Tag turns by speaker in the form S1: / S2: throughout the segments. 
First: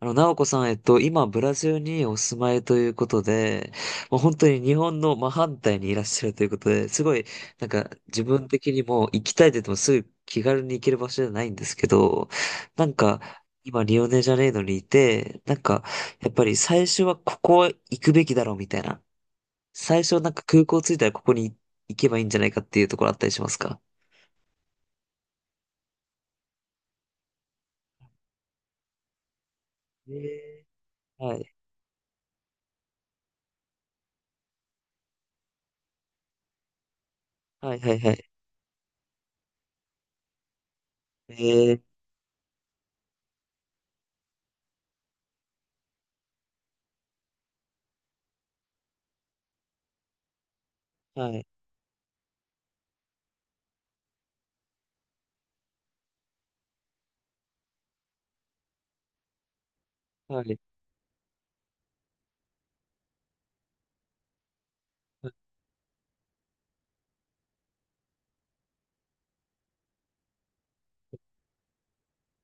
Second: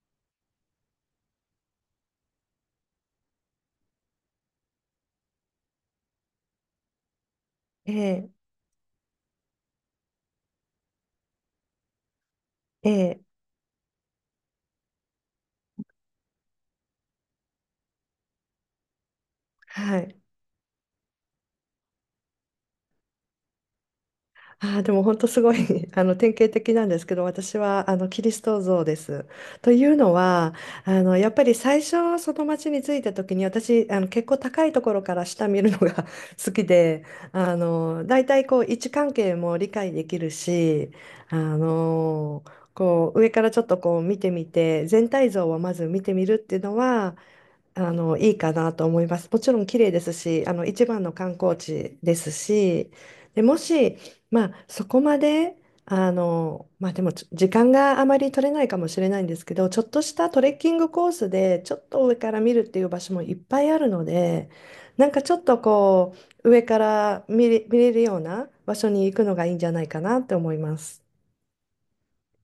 S1: なおこさん、今、ブラジルにお住まいということで、もう本当に日本の真反対にいらっしゃるということで、すごい、なんか、
S2: え
S1: 自
S2: え、
S1: 分的にも行きたいって言ってもすぐ気軽に行ける場所じゃないんですけど、な
S2: え
S1: んか、
S2: え、
S1: 今、リオネジャネイロにいて、なんか、やっぱり最初はここ行くべきだろうみたいな。
S2: は
S1: 最
S2: い。
S1: 初、なんか空港着いたらここに行けばいいんじゃないかっていうところあったりしますか？
S2: ああ、でも本当すごい、 典型的なんですけど、私はあのキリスト像です。というのは、
S1: え
S2: やっ
S1: は
S2: ぱ
S1: い。
S2: り最初その町に着いた時に、私結構高いところから下見るのが 好きで、
S1: はい、はい、は
S2: 大
S1: い。
S2: 体こう位置関係も理解できるし、あ
S1: えー
S2: のこう上からちょっとこう見てみて全体像をまず見てみるっていうのは、いいかなと思います。もちろん綺麗ですし、一番の
S1: は
S2: 観
S1: い。
S2: 光地ですし、で、もし、まあ、そこまで、まあ、でも時間があまり取れないかもしれないんですけど、ちょっとしたト
S1: は
S2: レッ
S1: い。
S2: キングコースで、ちょっと上から見るっていう場所もいっぱいあるので、なんかちょっとこう、上から見れるような場所に行くのがいいんじゃないかなって思います。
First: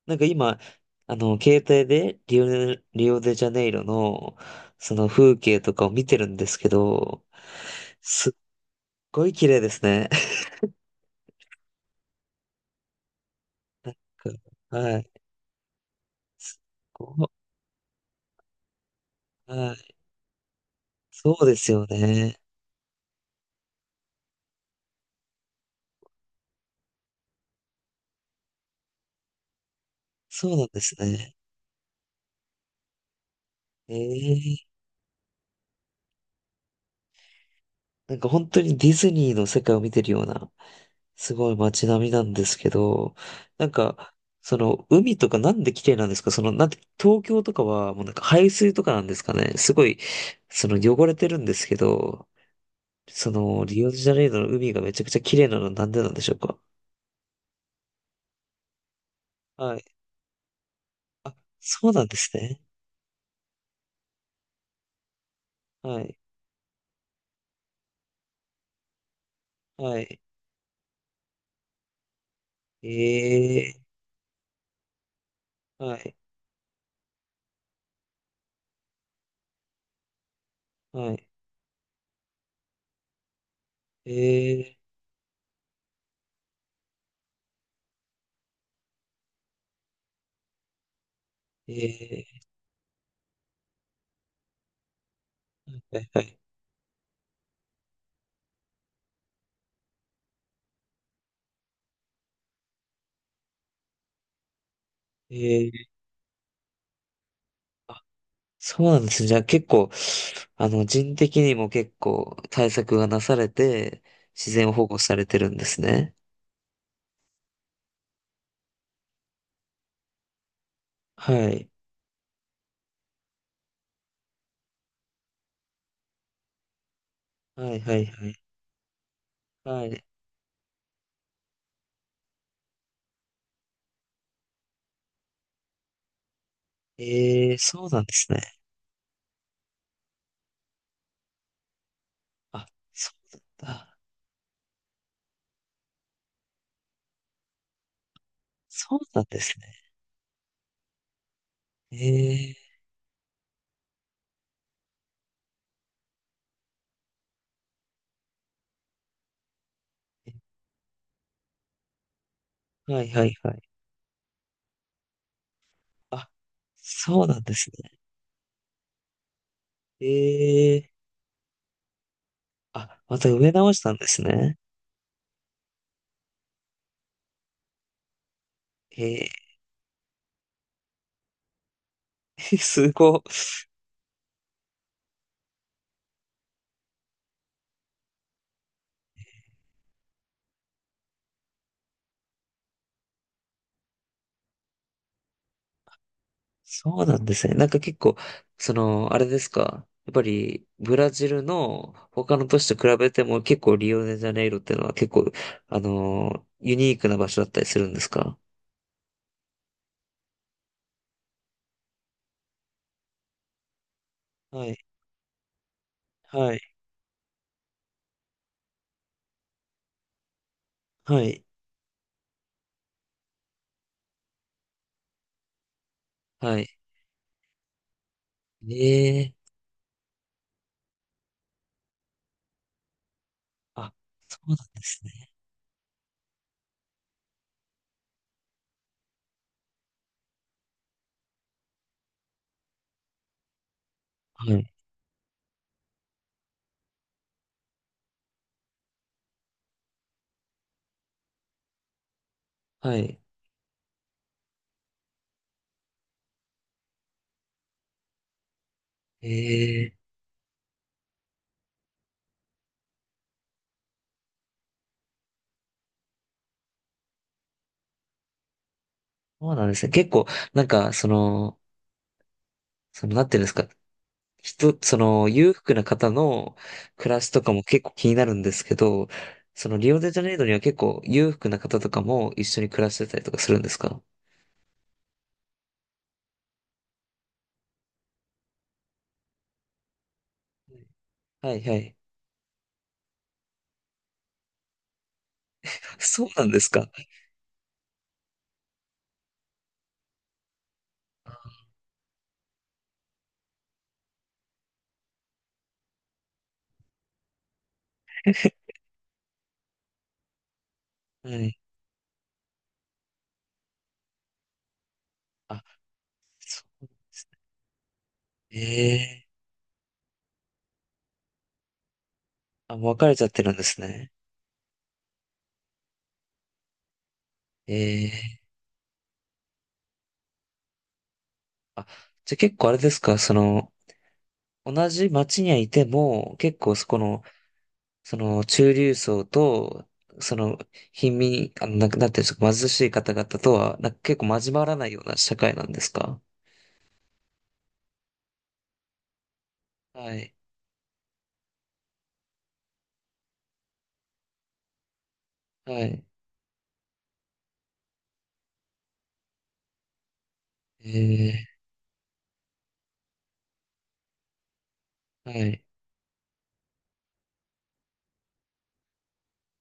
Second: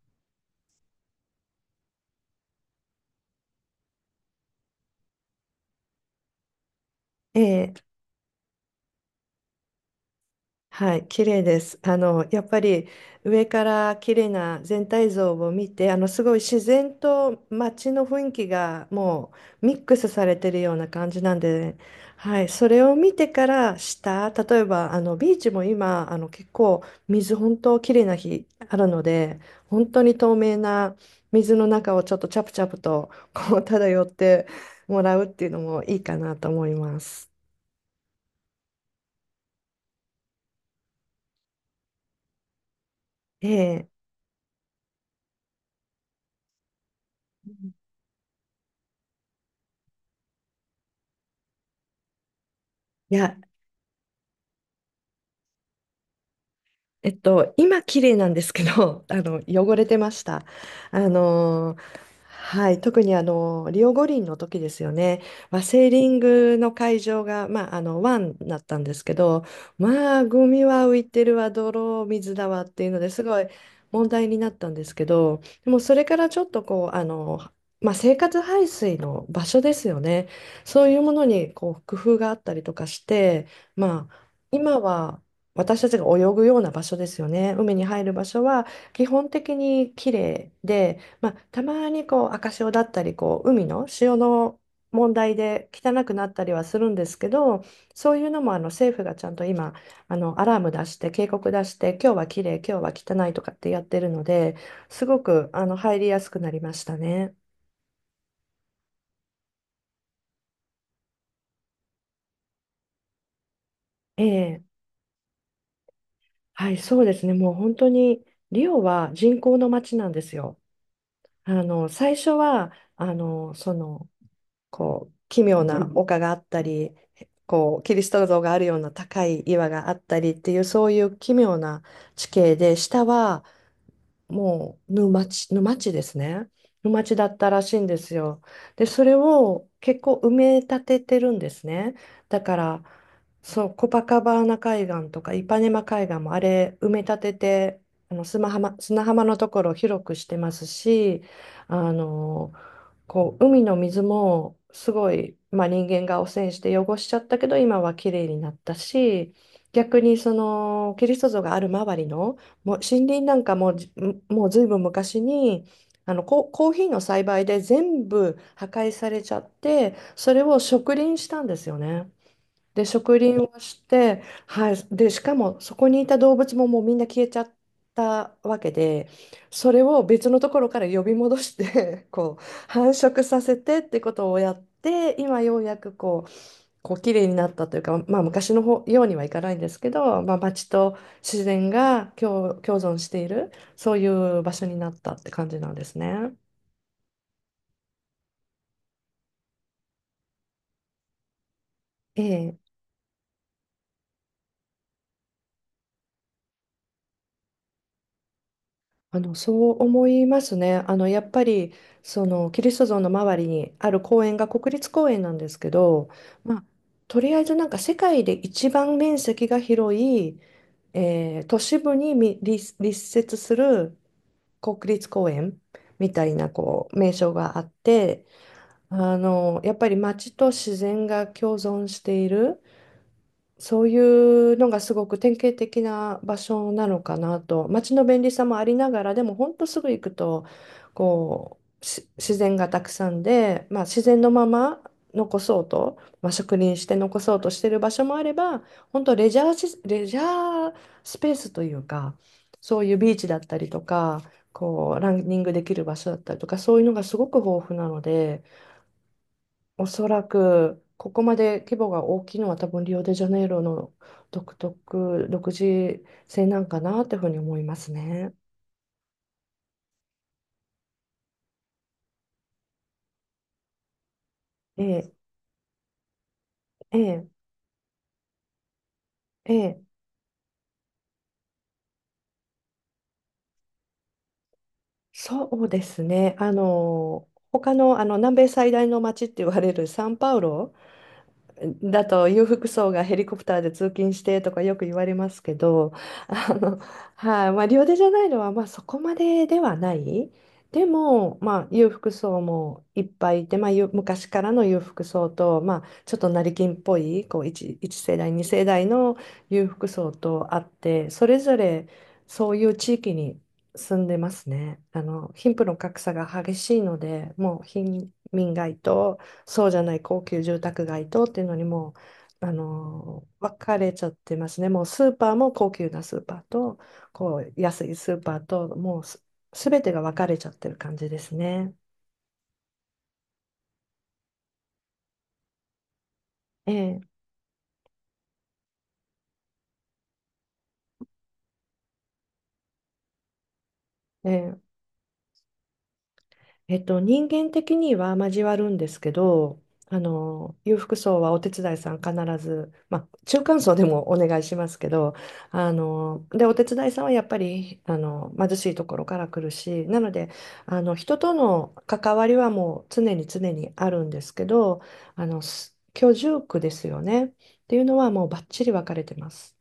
S1: なんか今、携帯でリオデジャネイロの、その風景とかを見てるんですけど、
S2: ええ、
S1: すっごい綺麗ですね。
S2: はい、綺麗です。やっぱり上から綺麗 な全
S1: は
S2: 体
S1: い。
S2: 像を見て、すごい自
S1: すっ
S2: 然
S1: ごい。
S2: と街の雰囲気がもう
S1: は
S2: ミッ
S1: い。
S2: クスされてるような感じな
S1: そ
S2: ん
S1: うです
S2: で、
S1: よね。
S2: はい、それを見てから下、例えばあのビーチも今、結構水本当綺麗な日あるので、本当に透
S1: そ
S2: 明
S1: うなんです
S2: な
S1: ね。
S2: 水の中をちょっとチャプチャプとこう漂って
S1: ええ。
S2: もらうっていうのもいいかなと思います。
S1: なんか本当にディズニーの世界を見てるような、すごい街並みなんですけど、なん
S2: ええ、
S1: か、その海とかなんで綺麗なんですか？その、なんて、東京とかはもうなんか排水とかなんですかね、すごい、その汚れてるんですけど、
S2: い
S1: そ
S2: や、
S1: のリオデジャネイロの海がめちゃくちゃ綺麗なのはなんでなんでしょうか？
S2: 今綺麗なんですけど、汚
S1: はい。
S2: れてました。あ
S1: あ、
S2: のー
S1: そうなんですね。
S2: はい、特にあのリオ五輪の時ですよね、まあ、セー
S1: は
S2: リン
S1: い。
S2: グの会場が、まあ、あの湾だったんですけど、
S1: は
S2: ま
S1: い。
S2: あ、ゴミは浮いてるわ、泥水だわっていうのですごい
S1: ええ、
S2: 問題になったんですけど、でもそ
S1: は
S2: れか
S1: い。
S2: らちょっとこう、まあ、生活排水の場所ですよね、そういうも
S1: は
S2: の
S1: い。
S2: にこう工夫があったりとかして、まあ、
S1: ええ、
S2: 今は私たちが泳ぐような場所ですよね。海に入る場所は基本的に綺麗で、まあ、たまにこう
S1: ええ、
S2: 赤潮だったりこう海の潮の問題で
S1: は
S2: 汚
S1: い。
S2: く
S1: は
S2: なっ
S1: い。
S2: たりはするんですけど、そういうのもあの政府がちゃんと今あのアラーム出して警告出して今日は綺麗今日は汚いとかってやってるので、すごく
S1: ええ。
S2: 入りやすくなりましたね。
S1: そうなんですね。じゃあ結構、人的にも結構対策がなされて、
S2: え
S1: 自
S2: え、
S1: 然を保護されてるんですね。
S2: はい、そうですね。もう本当にリオは人口の街なんですよ。
S1: はい。
S2: 最初はこう奇妙な丘があったり、
S1: は
S2: こ
S1: い、
S2: う
S1: は
S2: キリ
S1: い、
S2: ス
S1: は
S2: ト
S1: い。
S2: 像があるような高い岩
S1: は
S2: があっ
S1: い。
S2: たりっていうそういう奇妙な地形で、下はもう沼地、沼地ですね。沼地だった
S1: ええー、
S2: らしいん
S1: そう
S2: で
S1: なんで
S2: す
S1: すね。
S2: よ。で、それを結構埋め立ててるんですね。だか
S1: あ、
S2: ら、
S1: そう
S2: そ
S1: な
S2: う、
S1: ん
S2: コ
S1: だ。
S2: パカバーナ海岸とかイパネマ海岸もあれ埋め立てて、砂浜、
S1: そう
S2: 砂
S1: な
S2: 浜
S1: ん
S2: の
S1: で
S2: と
S1: す
S2: こ
S1: ね。
S2: ろを広くしてますし、あの
S1: ええ
S2: 海の水もすごい、まあ、人間が汚染して汚しちゃったけど、今はきれいになったし、逆にそのキリスト像がある周りのもう
S1: ー、は
S2: 森
S1: い、
S2: 林
S1: は
S2: な
S1: い、
S2: ん
S1: は
S2: か
S1: い。
S2: ももうずいぶん昔に
S1: あ、
S2: コーヒーの栽
S1: そうなん
S2: 培
S1: で
S2: で
S1: すね。
S2: 全部破壊されちゃって、
S1: え
S2: それを
S1: えー、
S2: 植林したんですよね。で、
S1: あ、
S2: 植
S1: また
S2: 林
S1: 植え
S2: を
S1: 直し
S2: し
S1: たんで
S2: て、
S1: すね。
S2: はい、で、しかもそこにいた動物ももうみんな消えちゃったわけで、
S1: ええ
S2: それを別のところから呼び戻して こう
S1: ー、
S2: 繁
S1: すご
S2: 殖
S1: い。
S2: させてってことをやって、今ようやくこう綺麗になったというか、まあ、昔の方ようにはいかないんですけど、まあ、町と自然が共存しているそういう場所になったって感じなんですね。
S1: そうなんですね。なんか結構、その、あれですか？やっぱり、ブラジルの他の
S2: え
S1: 都
S2: え、
S1: 市と比べても結構リオデジャネイロっていうのは結構、ユニークな場所だったりするんですか？
S2: そう思いますね。やっぱり、その、キリスト像の周りにある公園が
S1: は
S2: 国
S1: い、
S2: 立公園なんですけど、
S1: は
S2: ま
S1: い、
S2: あ、とりあえずなんか世界で一番面積が広い、
S1: はい、
S2: 都市部に立設する国立公園みたいな、
S1: はい。
S2: こう、名称があって、
S1: ええ、
S2: やっぱり街と自然が共存している。そう
S1: あ、
S2: い
S1: そうな
S2: う
S1: ん
S2: のが
S1: で
S2: す
S1: す
S2: ごく
S1: ね。
S2: 典型的な場所なのかなと、街の便利さもありながらでも本当すぐ行くと、こう自然がたくさんで、まあ、自然のま
S1: はい、
S2: ま残そうと、まあ、植林して残そうとしてる場所もあれば、本当レジャースペースというか、そういう
S1: は
S2: ビー
S1: い。
S2: チだったりとかこうランニングできる場所だったりとか、そういうのがすごく豊富なので。お
S1: ええ、
S2: そらく、ここまで規模が大きいのは多分リオデジャネイロの独自性なんかなというふうに思いますね。
S1: そうなんですね。結構、なんか、その、その、なんていうんですか？
S2: え
S1: そ
S2: え、
S1: の裕福な方の
S2: え
S1: 暮ら
S2: え、
S1: しとかも結構気になるんですけど、
S2: え
S1: その
S2: え、
S1: リオデジャネイロには結構裕福な方とかも一緒に暮らしてたりとかするんですか？
S2: そうですね。他の、あの南米最大の街って言われるサンパウロ
S1: はい、はい。
S2: だと、裕福層がヘリコプターで通勤してとかよく言われますけど、
S1: そうなん
S2: あ
S1: です
S2: の、
S1: か。
S2: はい、まあ、リオデジャネイロはまあそこまでではない。でも、まあ、裕福層もいっぱいいて、まあ、昔からの裕福層と、まあ、ちょっと成金っぽいこう1、一世代、2世代の裕福層とあって、そ
S1: は
S2: れぞ
S1: い。
S2: れそういう地域に住んでますね。あの、貧
S1: あ、
S2: 富の格差が激
S1: そ
S2: しい
S1: うなんで
S2: の
S1: す
S2: で、もう貧民街と
S1: ね。ええ、
S2: そうじゃない高級住宅街とっていうのにもう、
S1: あ、もう別れちゃってる
S2: 分
S1: んで
S2: か
S1: す
S2: れちゃ
S1: ね。
S2: ってますね。もうスーパーも高級なスーパーと、こう安い
S1: え
S2: スーパ
S1: え。
S2: ーと、もうすべてが分かれちゃってる感じですね。
S1: あ、じゃあ結構あれですか、その、同じ町にはいても、結
S2: え
S1: 構そこ
S2: え、
S1: の、その中流層と、その貧民、なくなってる貧しい方々とは、なんか結構交
S2: え
S1: わ
S2: え
S1: らないような社会なんですか？
S2: 人間的には交わるんですけど、
S1: はい。
S2: 裕福層はお手伝いさん必ず、まあ、中間層でもお願いしますけど、
S1: はい。
S2: で、お手伝いさんはやっぱり、貧しいところから来るし、なので、人と
S1: え
S2: の関わりはもう常に常にあるんですけど、
S1: はい。
S2: 居住区ですよね。っていうのはもうバッチリ分かれてます。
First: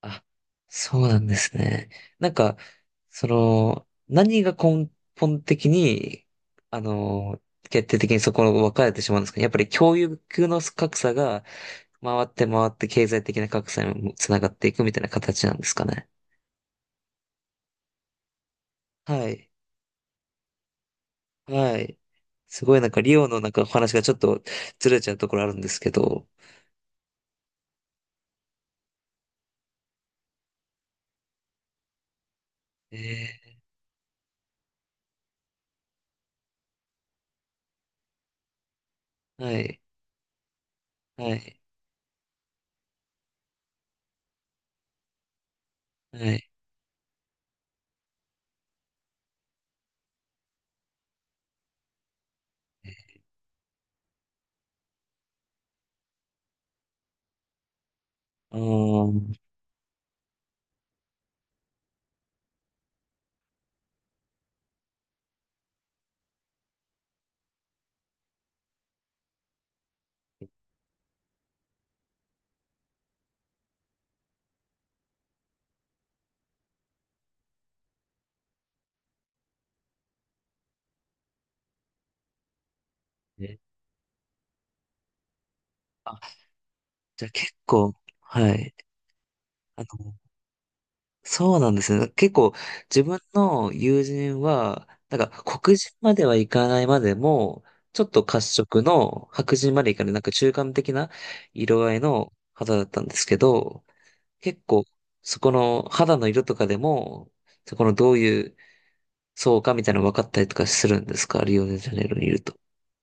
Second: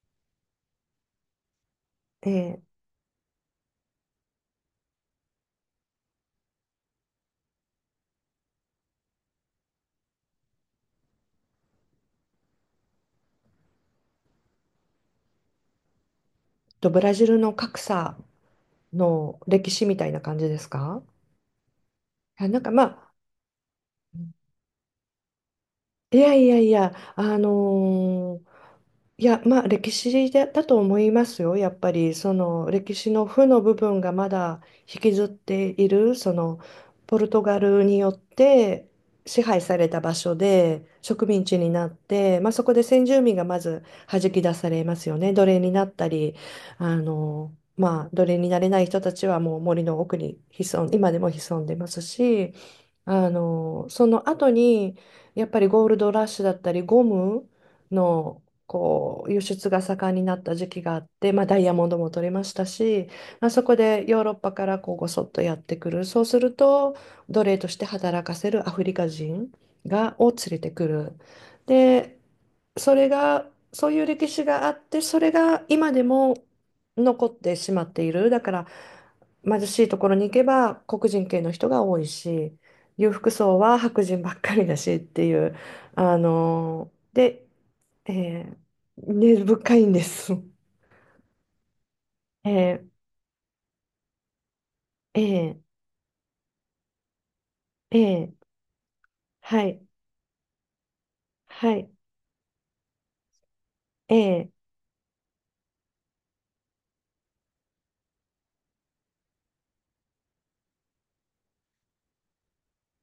S1: あ、そうなんですね。
S2: え
S1: なん
S2: ー
S1: か、
S2: っ
S1: その、何が根本的に、あの、決定的にそこを分かれてしまうんですかね。やっぱり教育の格差が回って回って経済的な格差にもつながっていくみたいな形なんですかね。
S2: ブラジルの格差
S1: は
S2: の
S1: い。
S2: 歴史みたいな感じですか？
S1: はい。
S2: いやなん
S1: す
S2: か
S1: ごい
S2: ま
S1: なんか
S2: あ、
S1: リオのなんかお話がちょっとずれちゃうところあるんですけ
S2: い
S1: ど。
S2: やいやいや、いや、まあ歴史でだと思いますよ。やっぱりその歴史の負
S1: え
S2: の部分がまだ引きずっている、そのポルトガルによって支
S1: は
S2: 配さ
S1: い、
S2: れた場所で植
S1: は
S2: 民地
S1: い、
S2: になって、まあ、そこで先住民がまず弾き出されますよね。奴隷になった
S1: は
S2: り、
S1: い。
S2: あのまあ、奴隷になれない人たちはもう森の奥に今でも潜んでますし。その後にやっぱりゴールドラッシュだったりゴムの
S1: うー
S2: こう
S1: ん。
S2: 輸出が盛んになった時期があって、まあ、ダイヤモンドも取れましたし、まあ、そこでヨーロッパからこうごそっとやってくる、そうすると奴隷として働かせるアフリカ人を連れてくる。で、それがそういう歴史があって、それが今でも残ってしまっている。だから貧しいところに行けば黒人系の人が多いし、裕福層
S1: え
S2: は白人ばっかりだしっていう、
S1: あ、じゃあ
S2: で、
S1: 結構、
S2: え
S1: はい。
S2: 根深
S1: あ
S2: いんで
S1: の、
S2: す。
S1: そうなんですね。結構
S2: え
S1: 自分の友人は、な
S2: ー、
S1: んか
S2: え
S1: 黒人まではいかないまでも、
S2: ー、え
S1: ちょっと褐
S2: ー、
S1: 色の白
S2: は
S1: 人ま
S2: い、
S1: でいかない、なんか中間的な
S2: は
S1: 色
S2: い、
S1: 合いの肌だったんですけど、
S2: えー
S1: 結構そこの肌の色とかでも、そこのどういうそうかみたいなの分かったりとかするんですか？リオデジャネイロにいると。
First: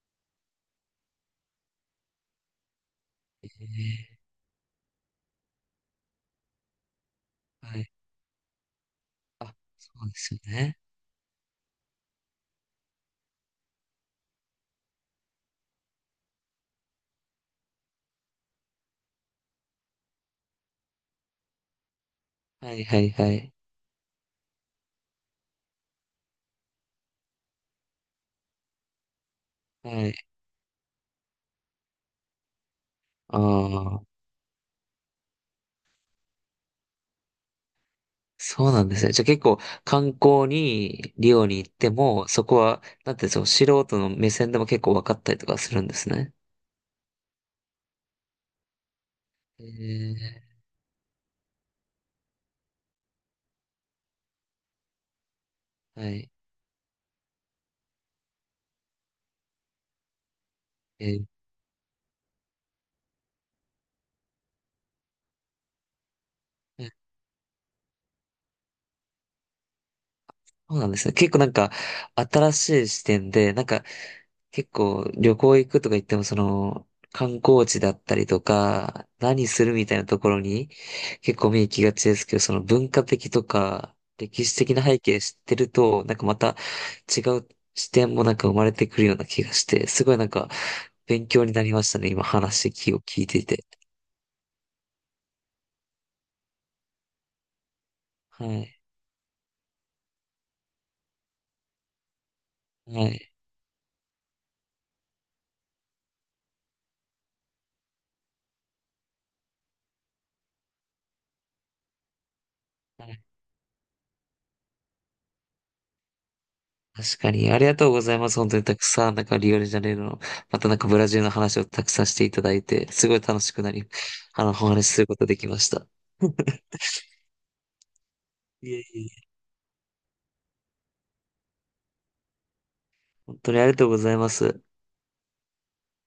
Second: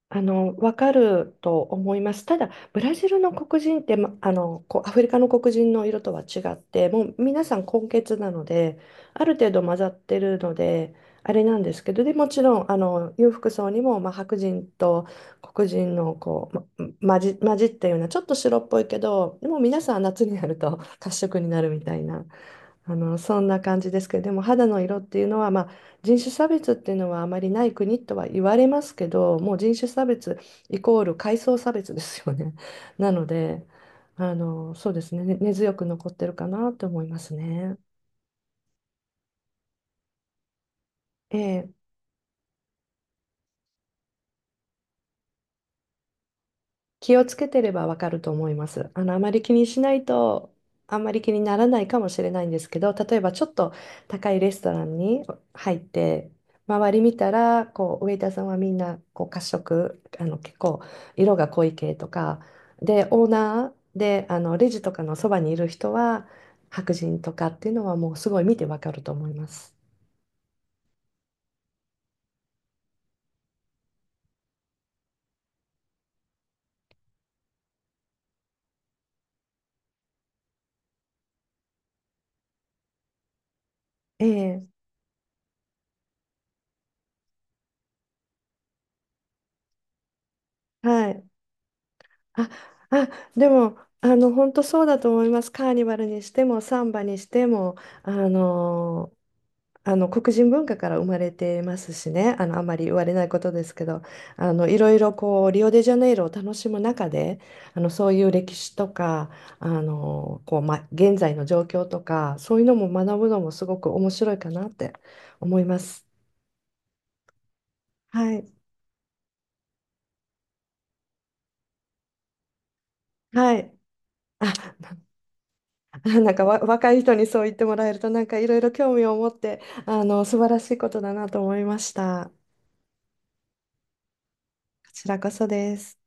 S2: わかると思います。ただ、ブラジルの黒人って、ま、
S1: え
S2: こう、アフリカの黒人の色とは違って、もう皆さん
S1: は
S2: 混
S1: い。
S2: 血なので、ある程度混ざ
S1: そ
S2: っ
S1: うで
S2: て
S1: す
S2: る
S1: よ
S2: の
S1: ね。
S2: で、あれなんですけど、で、もちろん、裕福層にも、まあ、白人と黒人の、こう、ま、混じったような、ちょっと白っぽいけど、でも皆さん夏になると褐色になるみたいな、
S1: はい、はい、は
S2: そん
S1: い。
S2: な感じですけど、でも肌の色っていうのは、まあ、人種差別っていうのはあまりない国とは言われますけど、もう人種差
S1: はい。
S2: 別イコール階層差別ですよね。なの
S1: あ
S2: で、
S1: あ、
S2: そうですね、根強く残ってるかなと思いますね。
S1: そうなんですね。じゃあ結構観光にリオに行
S2: え
S1: っ
S2: え、
S1: ても、そこは、なんてその素人の目線でも結構分かったりとかするんですね。
S2: 気をつけてればわかると思います。あまり気
S1: え
S2: にしない
S1: ー
S2: と、あんまり気にならないかもしれないんですけど、例えばちょっと高いレストランに入っ
S1: はい。
S2: て、周り見たら、こう、ウェイターさんはみんな、こう、褐色、結構、
S1: えー
S2: 色が濃い系とか、で、オーナーで、レジとかのそばにいる人は、
S1: え
S2: 白人とかっていうのはもうすごい見てわかると思います。
S1: そうなんですね。結構なんか新しい視点で、なんか結構旅行行くとか言ってもその観光地だったりとか何するみたいなところに結構目行きがちですけど、その文化的とか
S2: え
S1: 歴史
S2: え、
S1: 的な背景知ってるとなんかまた違う視点もなんか生まれてくるような気がして、すごいなんか
S2: は
S1: 勉
S2: い。
S1: 強になりましたね、今
S2: あ、
S1: 話を
S2: あ、
S1: 聞いてい
S2: で
S1: て。
S2: も、本当そうだと思います。カーニバルにしても、サンバにしても、あ
S1: はい。
S2: の黒人文化から生まれてますしね、あまり言わ
S1: は
S2: れない
S1: い。
S2: ことですけど、いろいろこう、リオデジャネイロを楽しむ中で、そういう歴史とか、こう、ま、現在の状況とか、そういうのも
S1: は
S2: 学
S1: い、
S2: ぶのもすごく面白いかなって思います。
S1: 確かに、ありがとうございま
S2: は
S1: す。
S2: い。
S1: 本当にたくさん、なんかリオデジャネイロの、またなんかブラジルの話をたくさんしていただいて、すごい楽し
S2: は
S1: くな
S2: い。
S1: り、
S2: あ
S1: お話しすることできました。
S2: あ、なんか若い人にそう言ってもらえると、なんかいろいろ
S1: いえ、い
S2: 興
S1: え、
S2: 味
S1: い
S2: を持っ
S1: え、
S2: て、素晴らしいことだなと思いました。
S1: 本当にありがとうございます。
S2: こちらこそです。